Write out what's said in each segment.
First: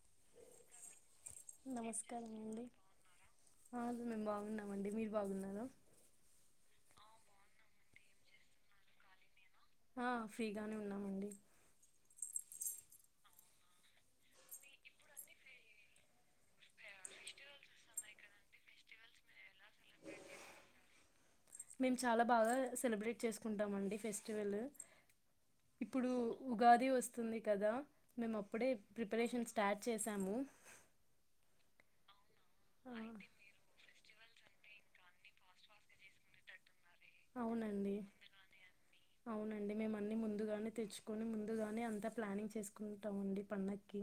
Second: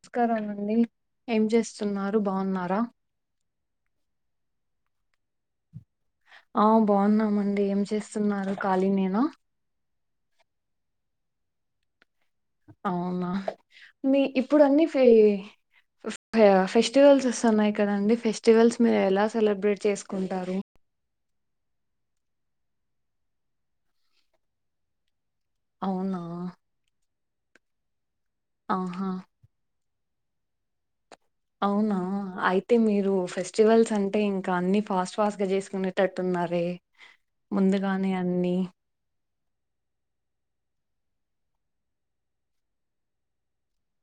నమస్కారాలండి ఏం చేస్తున్నారు బాగున్నారా అ మేము బాగున్నామండి మీరు బాగున్నారా ఆ బాగున్నామండి ఏం చేస్తున్నారు ఖాళీ నేన ఆ ఫ్రీగానే ఉన్నామండి అవునా మీ ఇప్పుడు అన్ని ఫ ఫెస్టివల్స్ వస్తున్నాయి కదండీ ఫెస్టివల్స్ మీరు ఎలా సెలబ్రేట్ చేసుకుంటారు మేము చాలా బాగా సెలబ్రేట్ చేసుకుంటామ అండి ఫెస్టివలు ఇప్పుడు అవునా ఉగాది వస్తుంది కదా మేము అప్పుడే ఆహా ప్రిపరేషన్ స్టార్ట్ చేసాము అవునా అయితే ఆ మీరు ఫెస్టివల్స్ అంన్ టే ఇంకా అన్ని ఫాస్ట్ ఫాస్ట్ గా చేసుకునేటట్టు ఉన్నారే అవునండి ముందుగానే అన్ని అవునండి మేము అన్నీ ముందుగానే తెచ్చుకొని ముందుగానే అంతా ప్లానింగ్ చేసుకుంటాం అండి పండక్కి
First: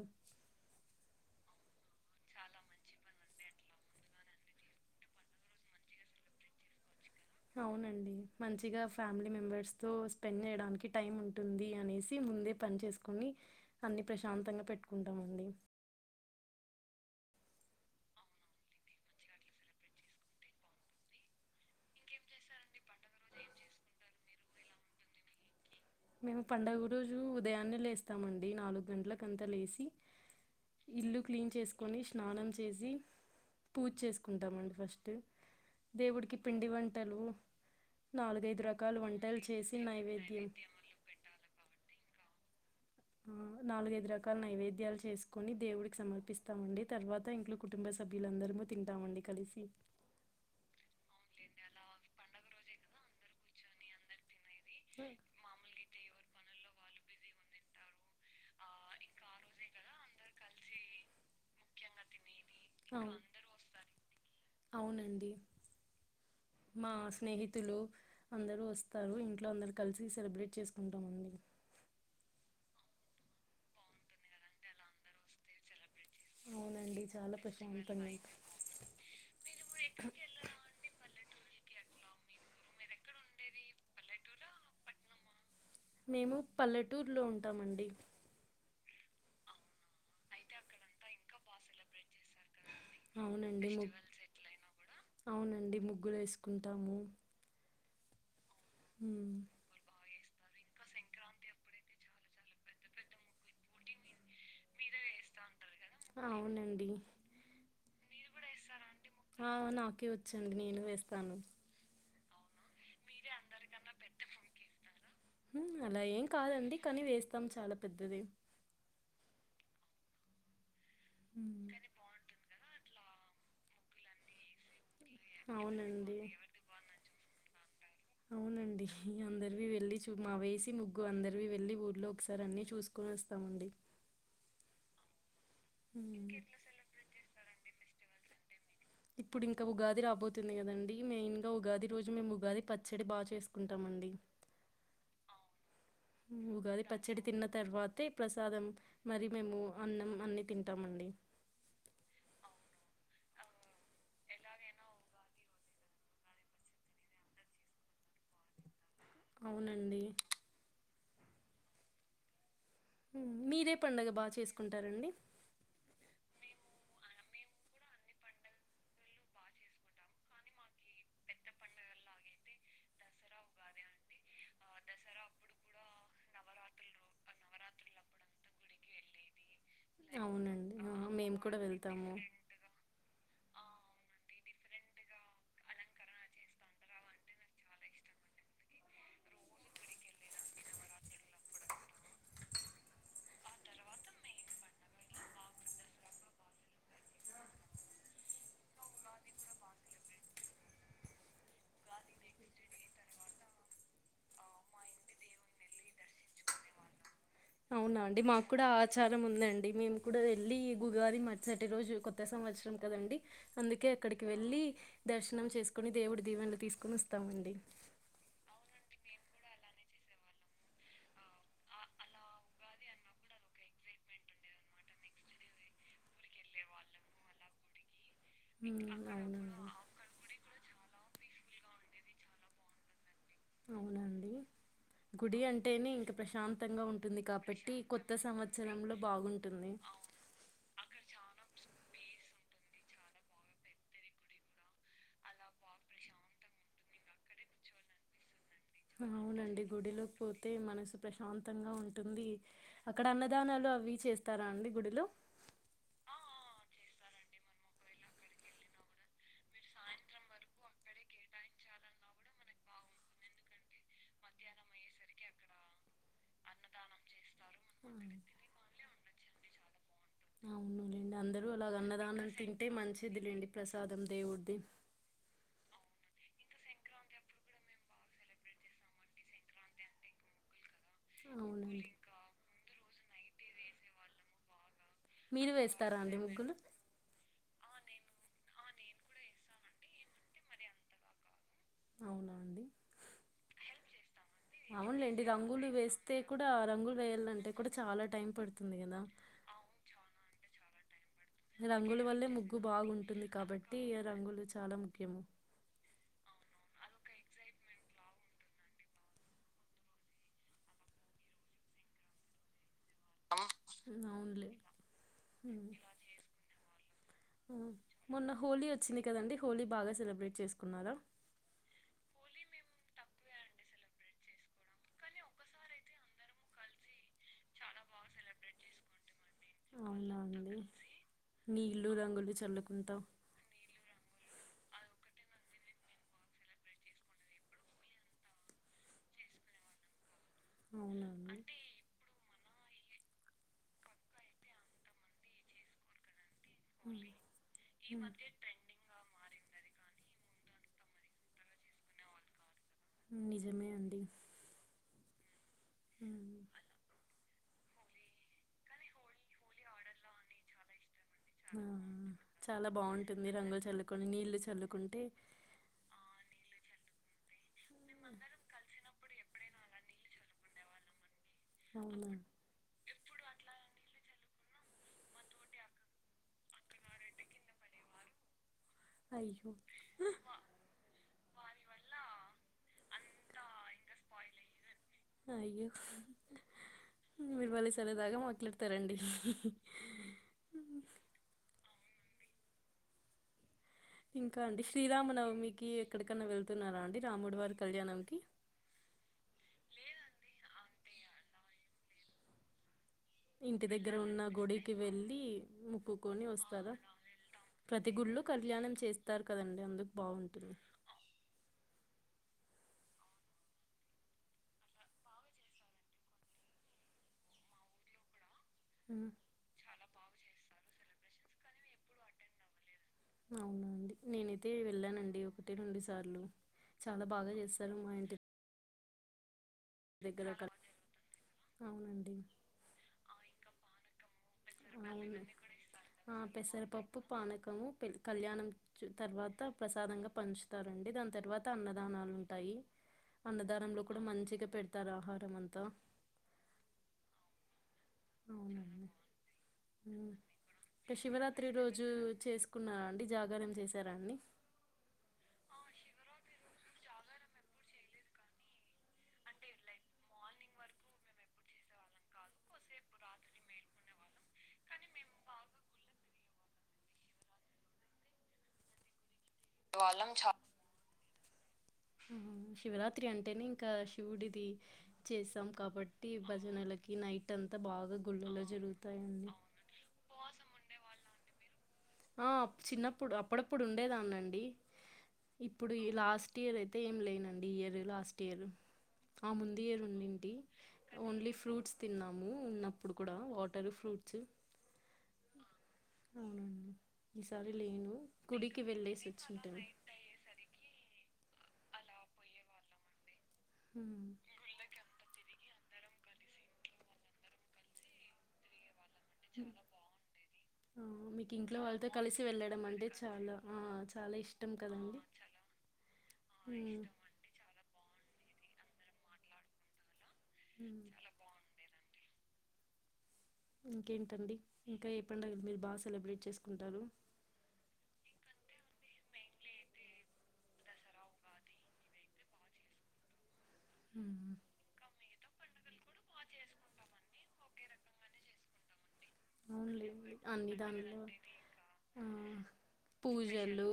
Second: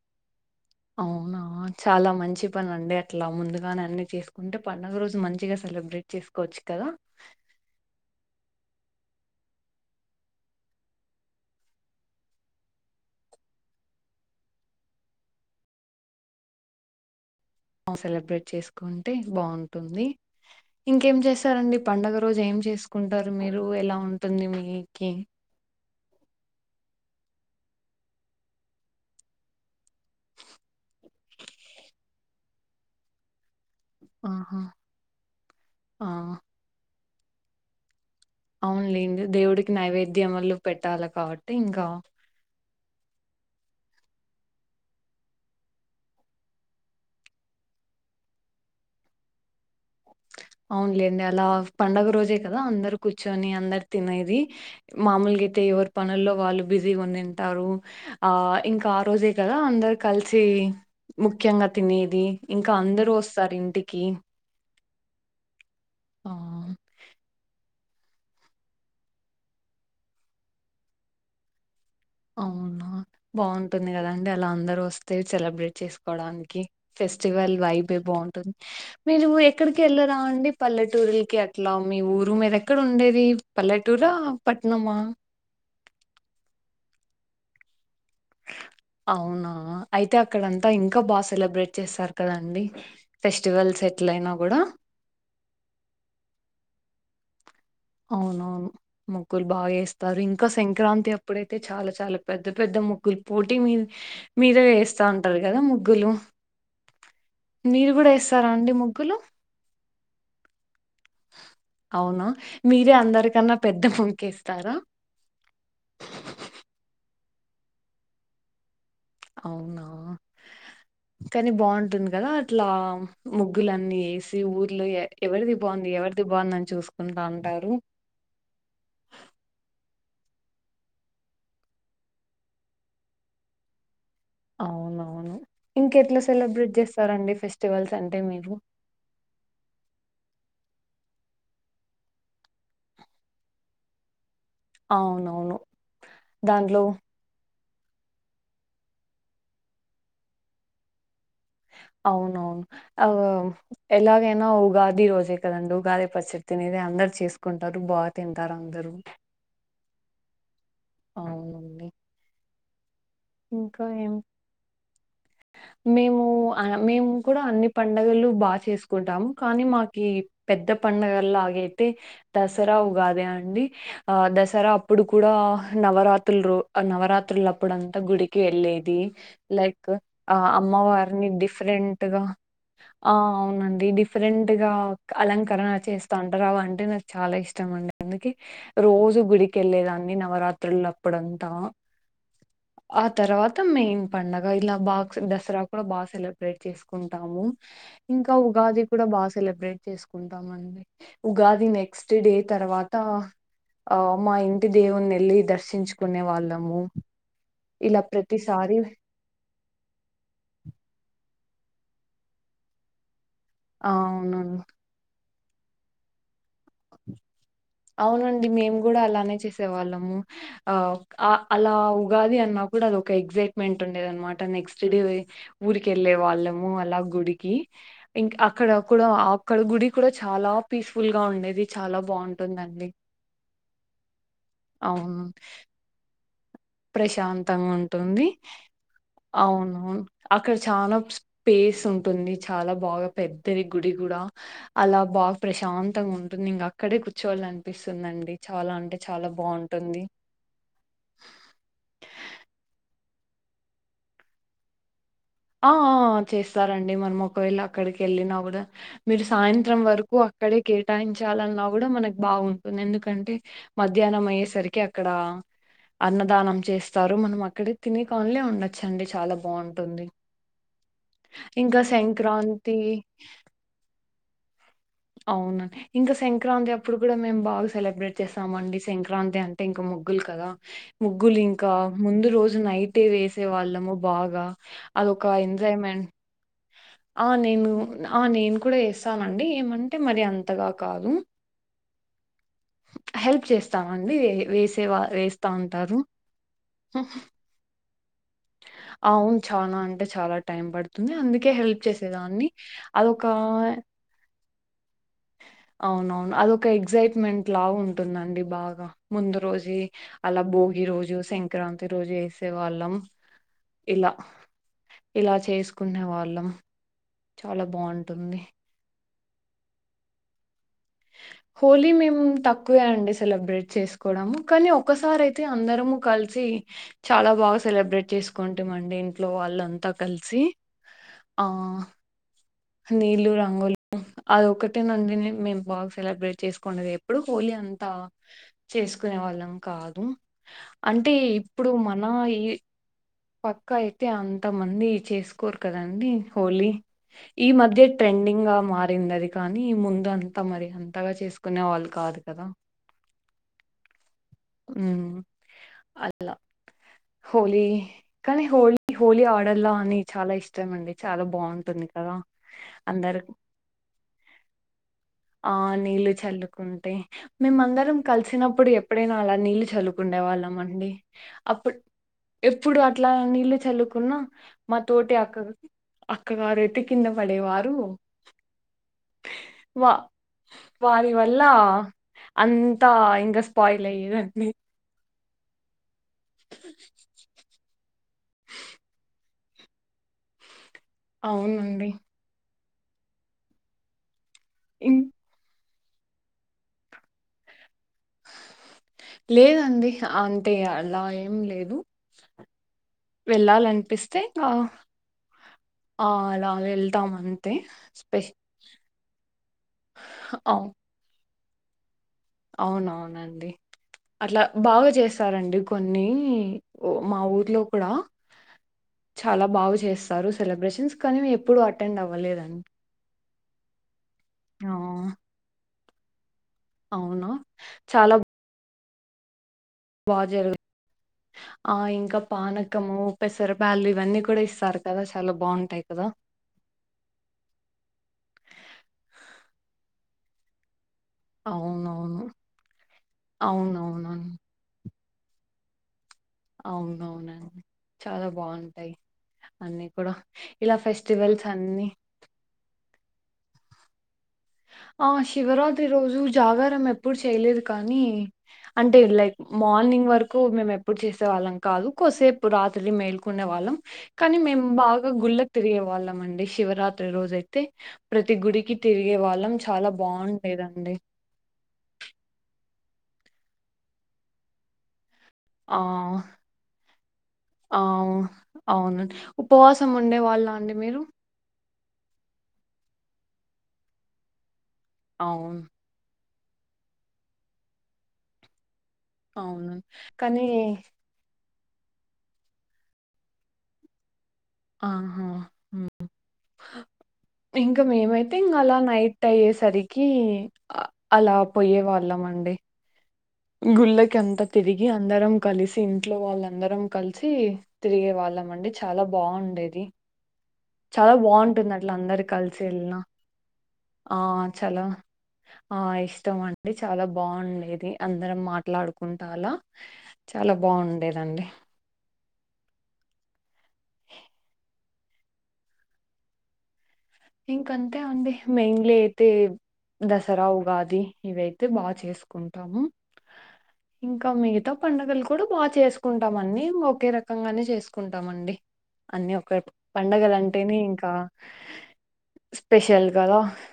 అవునా చాలా మంచి పని అండి అట్లా ముందుగానే అన్ని చేసుకుంటే పండుగ రోజు మంచిగా సెలబ్రేట్ చేసుకోవచ్చు కదా అవునండి మంచిగా ఫ్యామిలీ మెంబర్స్ తో స్పెండ్ చేయడానికి టైం ఉంటుంది అనేసి ముందే పని చేసుకొని అన్ని ప్రశాంతంగా పెట్టుకుంటామండి ఆ సెలబ్రేట్ చేసుకుంటే బాగుంటుంది ఇంకేం చేస్తారండి పండుగ రోజు ఏం చేసుకుంటారు మీరు ఎలా ఉంటుంది మీకి మేము పండుగ రోజు ఉదయాన్నే లేస్తామండి నాలుగు గంటలకంతా లేసి [inaudible] ఇల్లు క్లీన్ చేసుకొని స్నానం చేసి పూజ ఆహా చేసుకుంటామండి ఫస్ట్ ఆ దేవుడికి పిండి వం అవును లెండి వంటలు దేవుడికి చేసి నైవేద్యం నైవేద్యములు పెట్టాల కాబట్టి ఇంకా నాలుగైదు రకాల నైవేద్యాలు చేసుకొని దేవుడికి సమర్పిస్తామండి తర్వాత ఇంట్లో కుటుంబ సభ్యులందరము తింటామండి కలిసి అవునులేండి అలా పండుగ రోజే కదా అందరూ కూర్చొని అందరూ తినేది మాములుగీతే ఎవరు పనుల్లో వాళ్ళు బిజీగా ఉనింటారూ ఆ ఇంకా ఆ రోజే కదా అందరూ కలిసి ముఖ్యంగా తినేది ఇంకా అందరూ అవును వస్తారు ఇంటికి అవునండి ఆ మా స్నేహితులు అందరూ వస్తారు ఇంట్లో అందరూ కలిసి సెలబ్రేట్ చేసుకుంటామండి అవునా బాగుంటుంది కదా అండి అలా అందరూ వస్తే సెలబ్రేట్ చేస్ బడానికి అవునండి చాలా ఫెస్టివల్స్ ఫెస్టివల్ వైపే ప్రశాంతంగా అయితే బాగుంటుం ఉంటుంది మీరు ఎక్కడికి వెళ్లరండి పల్లెటూరులాకి అట్లా మీ ఊరు మీరు ఎక్కడ ఉండేది పల్లెటూరా పట్నమా మేము పల్లెటూర్లో ఉంటామండి అవునా అయితే అక్కడంతా ఇంకా బాగా సెలబ్రేట్ చేస్తార్ కదండి అవునండి ము ఫెస్టివల్స్ ఎట్లయినా కూడా తాము అవునవును ముగ్గులు బాగా వేస్ తారు ఇంకా సంక్రాంతి అప్పుడైతే చాలా చాలా పెద్ద పెద్ద ముగ్గులు పోటీ మీ మీదే వేస్తా ఉంటారు కదా ము అవునండి మీరు కూడా ఎస్తారా అండి ముగ్గులు ఆ నాకే వచ్చు అండి నేను వే అవునా మీరే అందరికన్నా పెద్ద పొంకేస్తారా ఉ అలా ఏం కాదండి కానీ వేస్తాం చాలా పెద్దది అవునా కానీ ఉమ్ బాగుంటుంది కదా అట్లా ముగ్గులన్నీ ఏసి ఊర్లో ఎవరిది బాగుంది అవునండి ఎవరిది బాగుందని చూసుకుంటా అంటారు అవునండి అందరివి వెళ్ళి మా వేసి ముగ్గు అందరి వెళ్ళి ఊళ్ళో ఒకసారి అన్నీ చూసుకొని వస్తామండి అవునవును ఇంక ఎట్లా ఉమ్ సెలబ్రేట్ చేస్తారండి ఫెస ఫెస్టివల్స్ అంటే మీరూ ఇప్పుడు ఇంకా ఉగాది రాబోతుంది కదండి మెయిన్ గా ఉగాది రోజు మేము ఉగాది పచ్చడి బాగా చేసుకుంటామ అండి అవునవును ఉగాది దానిట్లో పచ్చడి తిన్న తర్వాతే ప్రసాదం మరి మేము అన్నం అన్ని తింటామండి అవునవును ఆ ఎలాగైనా ఉగాది రోజే కదండి ఉగాది పచ్చడి తినేది అందరు చేసుకుంటారు బాగా తింటారు అందరు అవునండి అవునండి మీరే ఇంకా పడుగ ఏం బాగా చేసుకుంటారండి మేము మేము కూడా అన్ని పడుగలు బాగా చేసుకుంటాము కానీ మాకు పెద్ద పండగలాగైతే దసరా ఉగాదే అండి ఆ దసరా అప్పుడు కూడా నవరాత్రులు రో నవరాత్రులు అప్పుడంతా గుడికి వెళ్ళేది లైక్ ఆ అవునండి ఆ, అమ్మవారిని మేము కూడా వెళ్తాము డిఫరెంట్గా ఆ అవునండి డిఫరెంట్ గా అలంకరణ చేస్తంటారు అవంటి అంటే నాకు చాలా ఇష్టం అండి అందుక రోజు గుడిక వెళ్ళలేదాన్ని నవరాత్రులు అప్పుడంతా ఆ తర్వాత మెయిన్ పండగ ఇలా బా దసరా కూడా బాగా సెలబ్రేట్ చేసుకుంటాము ఇంకా ఉగాది కూడా బాగా సెలబ్రేట్ చేసుకుంటాండి ఉగాది నెక్స్ట్ డే తర్వాత ఆ మా ఇంటి దేవుని వెళ్ళి దర్శించుకునే వాళ్ళము ఇలా ప్రతిసారి దండి మేము కూడా వెళ్ళి గుగాది మట్సటి రోజు కొత్త సంవత్సరం కదండి అందుకే ఆ అక్కడికి అవును. వెళ్లి దర్శ చేసుకుని దేవుడు దీవన తీసుక అవునండి మేమ్ కూడా అలానే చేసే వాళ్ళము ఆ అలా ఉగాది అన్నా కూడా అది ఒక ఎగ్సైట్మెంట్ ఉండేది అనమాట నెక్స్ట్ డే ఉరికెళ్ళే వాళ్ళమ అలా గుడికి ఇం అక్కడ ఉమ్, కూడా అక్కడ అవునండి గుడి కూడా చాలా పీస్ఫుల్ గా ఉండేది చాలా బాగుంటుందండి అవునండి గుడి అంటేని ఇంక్ ప్రశాంత్ ప్రశాంతంగా ఉంటుంది సంవత్సరంలో బాగుంటుంది అవునువును అక్కడ చాలా స్పేస్ ఉంటుంది చాలా బాగా పెద్దది గుడి కూడా అలా బాగా ప్రశాంతంగా ఉంటుంది ఇంక అక్కడే కూర్చోళ అనిపిస్తుందండి అవునండి గుడిలోకి పోతే మనసు ప్రశాంతంగా ఉంటుంది ది అక్కడ అన్నదానాలు అవి చేస్తారా అండి గుడిలో ఆ ఆ చేస్తారంండి మనం ఒకవేళ అక్కడికి వెళ్ళినా కూడా మీరు సాయంత్రం వరకు అక్కడే కేటాయించాలన్నా కూడా మనకు బాగుంటుంది ఎందుకంటే మధ్యాహ్నం అయ్యేసరికి అక్కడ అన్నదానం చేస్తారు మనం అ అక్కడ తినే అవును కానులే ఉండొచ్చండి చాలా బాగుంటుంది అవునులేండి అందరూ అలా అన్నదానలు తింటే సంక్రాంతి మంచిదిలేండి ప్రసాదం దేవుడిది అవునండి. ఇంకా సంక్రాంతి అప్పుడు కూడా మేము బాగా సెలబ్రేట్ చేస్తామ అండి సంక్రాంతి అంటే ఇంకా ముగ్గులు కదా ముగ్గులు ఇంకా అవునండి ముందు రోజు నైట్ ట్టే వేసే వాళ్ళము బాగా అదొక మీరు వేస్తారా ఎంజాయ్మెంట్ అండి ముగ్గులు ఆ నేను ఆ నేను కూడా వేసానండి ఏమంటే మరి అంతగా కాదు అవునా అండి హెల్ప్ చేస్ తాన్ అవునులేండి రంగులు వేస్తే కూడా రంగులు వేయాలంటే కూడా చాలా టైం పడుతుంది కదా అవును. చాలా అంటే చాలా టైం పడుత్ ంది అందుకే హెల్ప్ రంగుల వల్లే చేసేదాన్ని ముగ్గు అదొక చాలం అవునవును అద ఇంకా ఎగ్సైట్మెంట్ లా ఉంటుందండి బాగా ముందు రోజె అలా భోగి రోజు సంక్రాంతి రోజు వేసే వాళ్ళం ఇలా అవునులే ఇలా చేసుకునే వాళ్ళం మొన్న హోలీ వచ్చింది కదండి హోలీ బాగా సెలబ్రేట్ చేసుకునారా హోలీ మేము తక్కువే అండి సెలబ్రేట్ చేసుకోవడము కానీ ఒక్కసారి అయితే అందరము కలిసి చాలా బాగా సెలబ్రేట్ చేసుకుంటామఅండి ఇ లో వాళ్ళంతా అవునా కలిసి అండి ఆ నీళ్ళు రంగులు చల్లుకుంటా నీళ్లు రంగులు అది ఒక్కటే నండి నే మేం బాగా సెలబ్రేట్ చేస్కుంనేది. ఎప్పుడు హోలీ అంతా చేస్కునే వాళ్ళం కాదు. అవునా అంటే అండి ఇప్పుడు మన ఈ పక్కా అయితే అంత మంది చేస్కోరు కదండి. హోలీ ఉమ్, ఈ మధ్య ఉమ్. ట్రెండింగ్గా మారిందది కానీ ముందు అంతా మరి అంతగా చేసుకునే వాళ్ళు కాదు కదా నిజమే అండి మ్ అలా ఉమ్. హోలీ కానీ హోలీ హోలీ ఆడల్లా అని చాలా ఇష్టమండి. చాలా ఆ బాగుంటుంది కదా చాలా అందరు బాగుంటుంది రంగులు చల్లుకొని నీళ్లు చల్లుకుంటే ఆ నీళ్ళు చల్లుకుంటే మేమందరం కల్సినప్పుడు ఎప్ ప్పుడైనా అలా నీళ్ళు చల్లుకుండే వాళ్ళం అండి అప్పుడ్ అవునా ఎప్పుడు అట్లా నీళ్లు చల్లుకున్నా మా తోటి అక్క అక్కగారైతే కింద పడేవారు. అయ్యో ఇవాలా అంతా ఇంగస్ పాయిలయ్యే దండి అయ్యో మీరు భలే సరదాగా మాట్లాడ్తారండి. అవునండి ఇంకా అండి ఇం శ్రీరామనవమికి ఎక్కడికన్నా వెళ్తున్నారా అండి రాముడివారి కళ్యాణం లేదండి అంతే అలా ఏం లేదు. ఇంటి దగ్గర వెళ్ళాలనిపిస్తే ఉన్న ఇంగా గుడికి వెళ్ళి ఆ మొక్కుకొని అలా వస్తారా వెళ్తాం అంతే ప్రతి స్పె గుళ్లో కళ్యాణం చేస్ కదండి అందుక్ బాగుంటుంది. అవు అవునవునండి అట్లా బాగా చేస్తారండి కొన్ని మా ఊర్లో కూడా ఉమ్, చాలా బాగు చేస్తారు సెలబ్రేషన్స్ కానీ మేం ఎప్పుడు అటెండ్ అవ్వలేదం అవునా అండి నేనైతే వెళ్ళానండి ఒకటి రొండు సా సార్లు చాలా అవును బాగా చేస్తారు మా ఇంటి చాలా బా దగ్గర కల జరుగే ఆ అవునండి ఇంకా పానకము పెసర బ్యాళ్లు ఇవన్నీ క్ అవును ఆ పెసరపప్పు, పానకము పెళ్ కళ్యాణం చూ తర్వాత ప్రసాదంగా పంచుతారండి దాన్ తర్వాత అన్నదానాలు అవునవును ఉంటాయి. అన్నదానంలో కూడా అవునవునను మంచిగా పెడతారు ఆహార్ రేమంత అవునవునండి చాలా అవునండి బాగుంటాయి అన్ని ఉమ్ కూడా ఇలా ఇంకా ఫెస్టివల్స్ శివరాత్రి రోజు అన్నీ తేరండి ఆ శివరాత్రి రోజు జాగారం ఎప్పుడు చేయలేదు. కానీ అంటే లైక్ మార్నింగ్ వరకు మేము ఎప్పుడు చేసే వాళ్ళం కాదు. కోసేపు రాత్రి మేల్కునే వాళ్ళం కానీ, మేం బాగా గుళ్ళకి తిరిగే వాళ్ళం అండి. శివరాత్రి రోజు అయితే ప్రతి గుడికి తిరిగి ఏ వాళ్ళం చాలా బాగుండేదండి శివరాత్రి పతి అంటేనే ఇంకా శివుడిది చేసాం ఆ కాబట్టి భజనలకి నైట్ అంతా ఆ బాగా గుళ్ళలో అవును జరుగుతాయిడి ఉపవాసం ఉండేవాళ్ళ అండి మీరు ఆ చిన్నప్పుడు అప్పుడప్పుడు ఉండేదాన్నండి అవును ఇప్పుడు ఈ లాస్ట్ ఇయర్ అయితే ఏమి లేనండి ఈ ఇయర్ లాస్ట్ ఇయర్ ఆ ముందు అవును ఇయర ఉండింటి కానీ ఓన్లీ ఫ్ ఫ్రూట్స్ తిన్నము ఉన్నప్పుడు కూడ వాటర్ ఫ్రూట్స్ అవునండి ఈసారి ఇంక లేను మేమైతే ఇంగ గుడికి అలా వెళ్ళేసి నైట్ వచ్చుంటాను అయ్యేసరికి ఆ అలా పోయే వాళ్ళమండి హ్మ్ గుల్లకంత తిరిగి అందరం కలిసి ఇంట్లో వాళ్ళందరం కలిసి తిరిగే వాళ్ళమండి చాలా బావుండేది ఆ చాలా మీకు ఇంట్లో బాగుంటుంది వాళ్ళతో అట్లా అందరు కలిసి వెళ్ళడం అంటే ఎళ్ళిన చాలా ఆ చాలా ఆ ఇష్టం చాలా కదండి ఆ ఇష్టం అండి చాలా హ్మ్ బాగుండేది అ అందరం మాట్లాడుకుంటాఅలా చాలా ఉమ్. బావుండేది దండి ఇంకేంటండి ఇంకా ఎపండగలు మీరు బాగా సెలబ్రేట్ చేసుకుంటారు ఇంకంతే అండి మెయిన్లీ అయితే దసరా ఉగాది ఇవయితే బాగ చేసుకుంటాము ఇంకా ఉమ్. మిగతా పండుగలు కు ఇప్పుడు బాగ చేసుకుంటామన్ని ఒకే రకంగానే చేసుకుంటామండి అన్ని ఒకె అవునులేండి అన్ని పండుగలు పండగలంటేనే దానిలో ఇంకా ఆ, స్పెషల్ స్పెషల్ కదా పూజలు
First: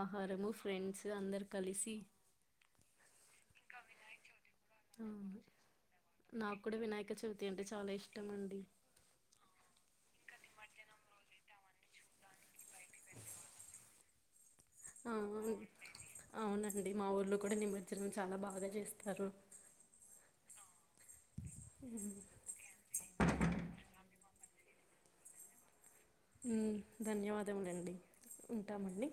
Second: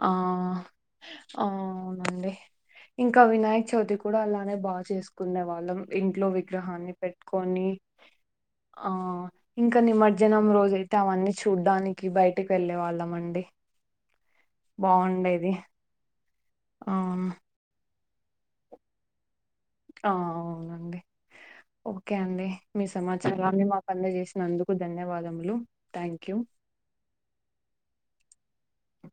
ఆ ఫ్రెండ్స్ ఆ, అందరూ కలిసి అవునండి ఇంకా వినాయక చవితి కూడా అలానే బా అలా ఆ, చేసుకునే వాళ్ళం ఇంట్లో నాకు కూడా విగ్రహాన్ని వినాయక చవితి అంటే పెట్టుకొని చాలా ఇష్టం అండి ఆ ఇంకా నిమర్జ్ జనం రోజైతే అవన్నీ చూడ్డానికి బై టికి వెళ్ళే వాళ్ళమండి ఆవును అవునండి ఆ మా ఊర్లో కూడా నిమర్ చిన్ చాలా బాగా జేస్తారు ఆ అవునండి ఉమ్, ఓకే అండి మీ సమాచారాన్ని మాకు అందజేసినందు కు ధన్యవాదములు థ్యాంక్ యూ ఊ ధన్యవాదములండి ఉంటాం అండి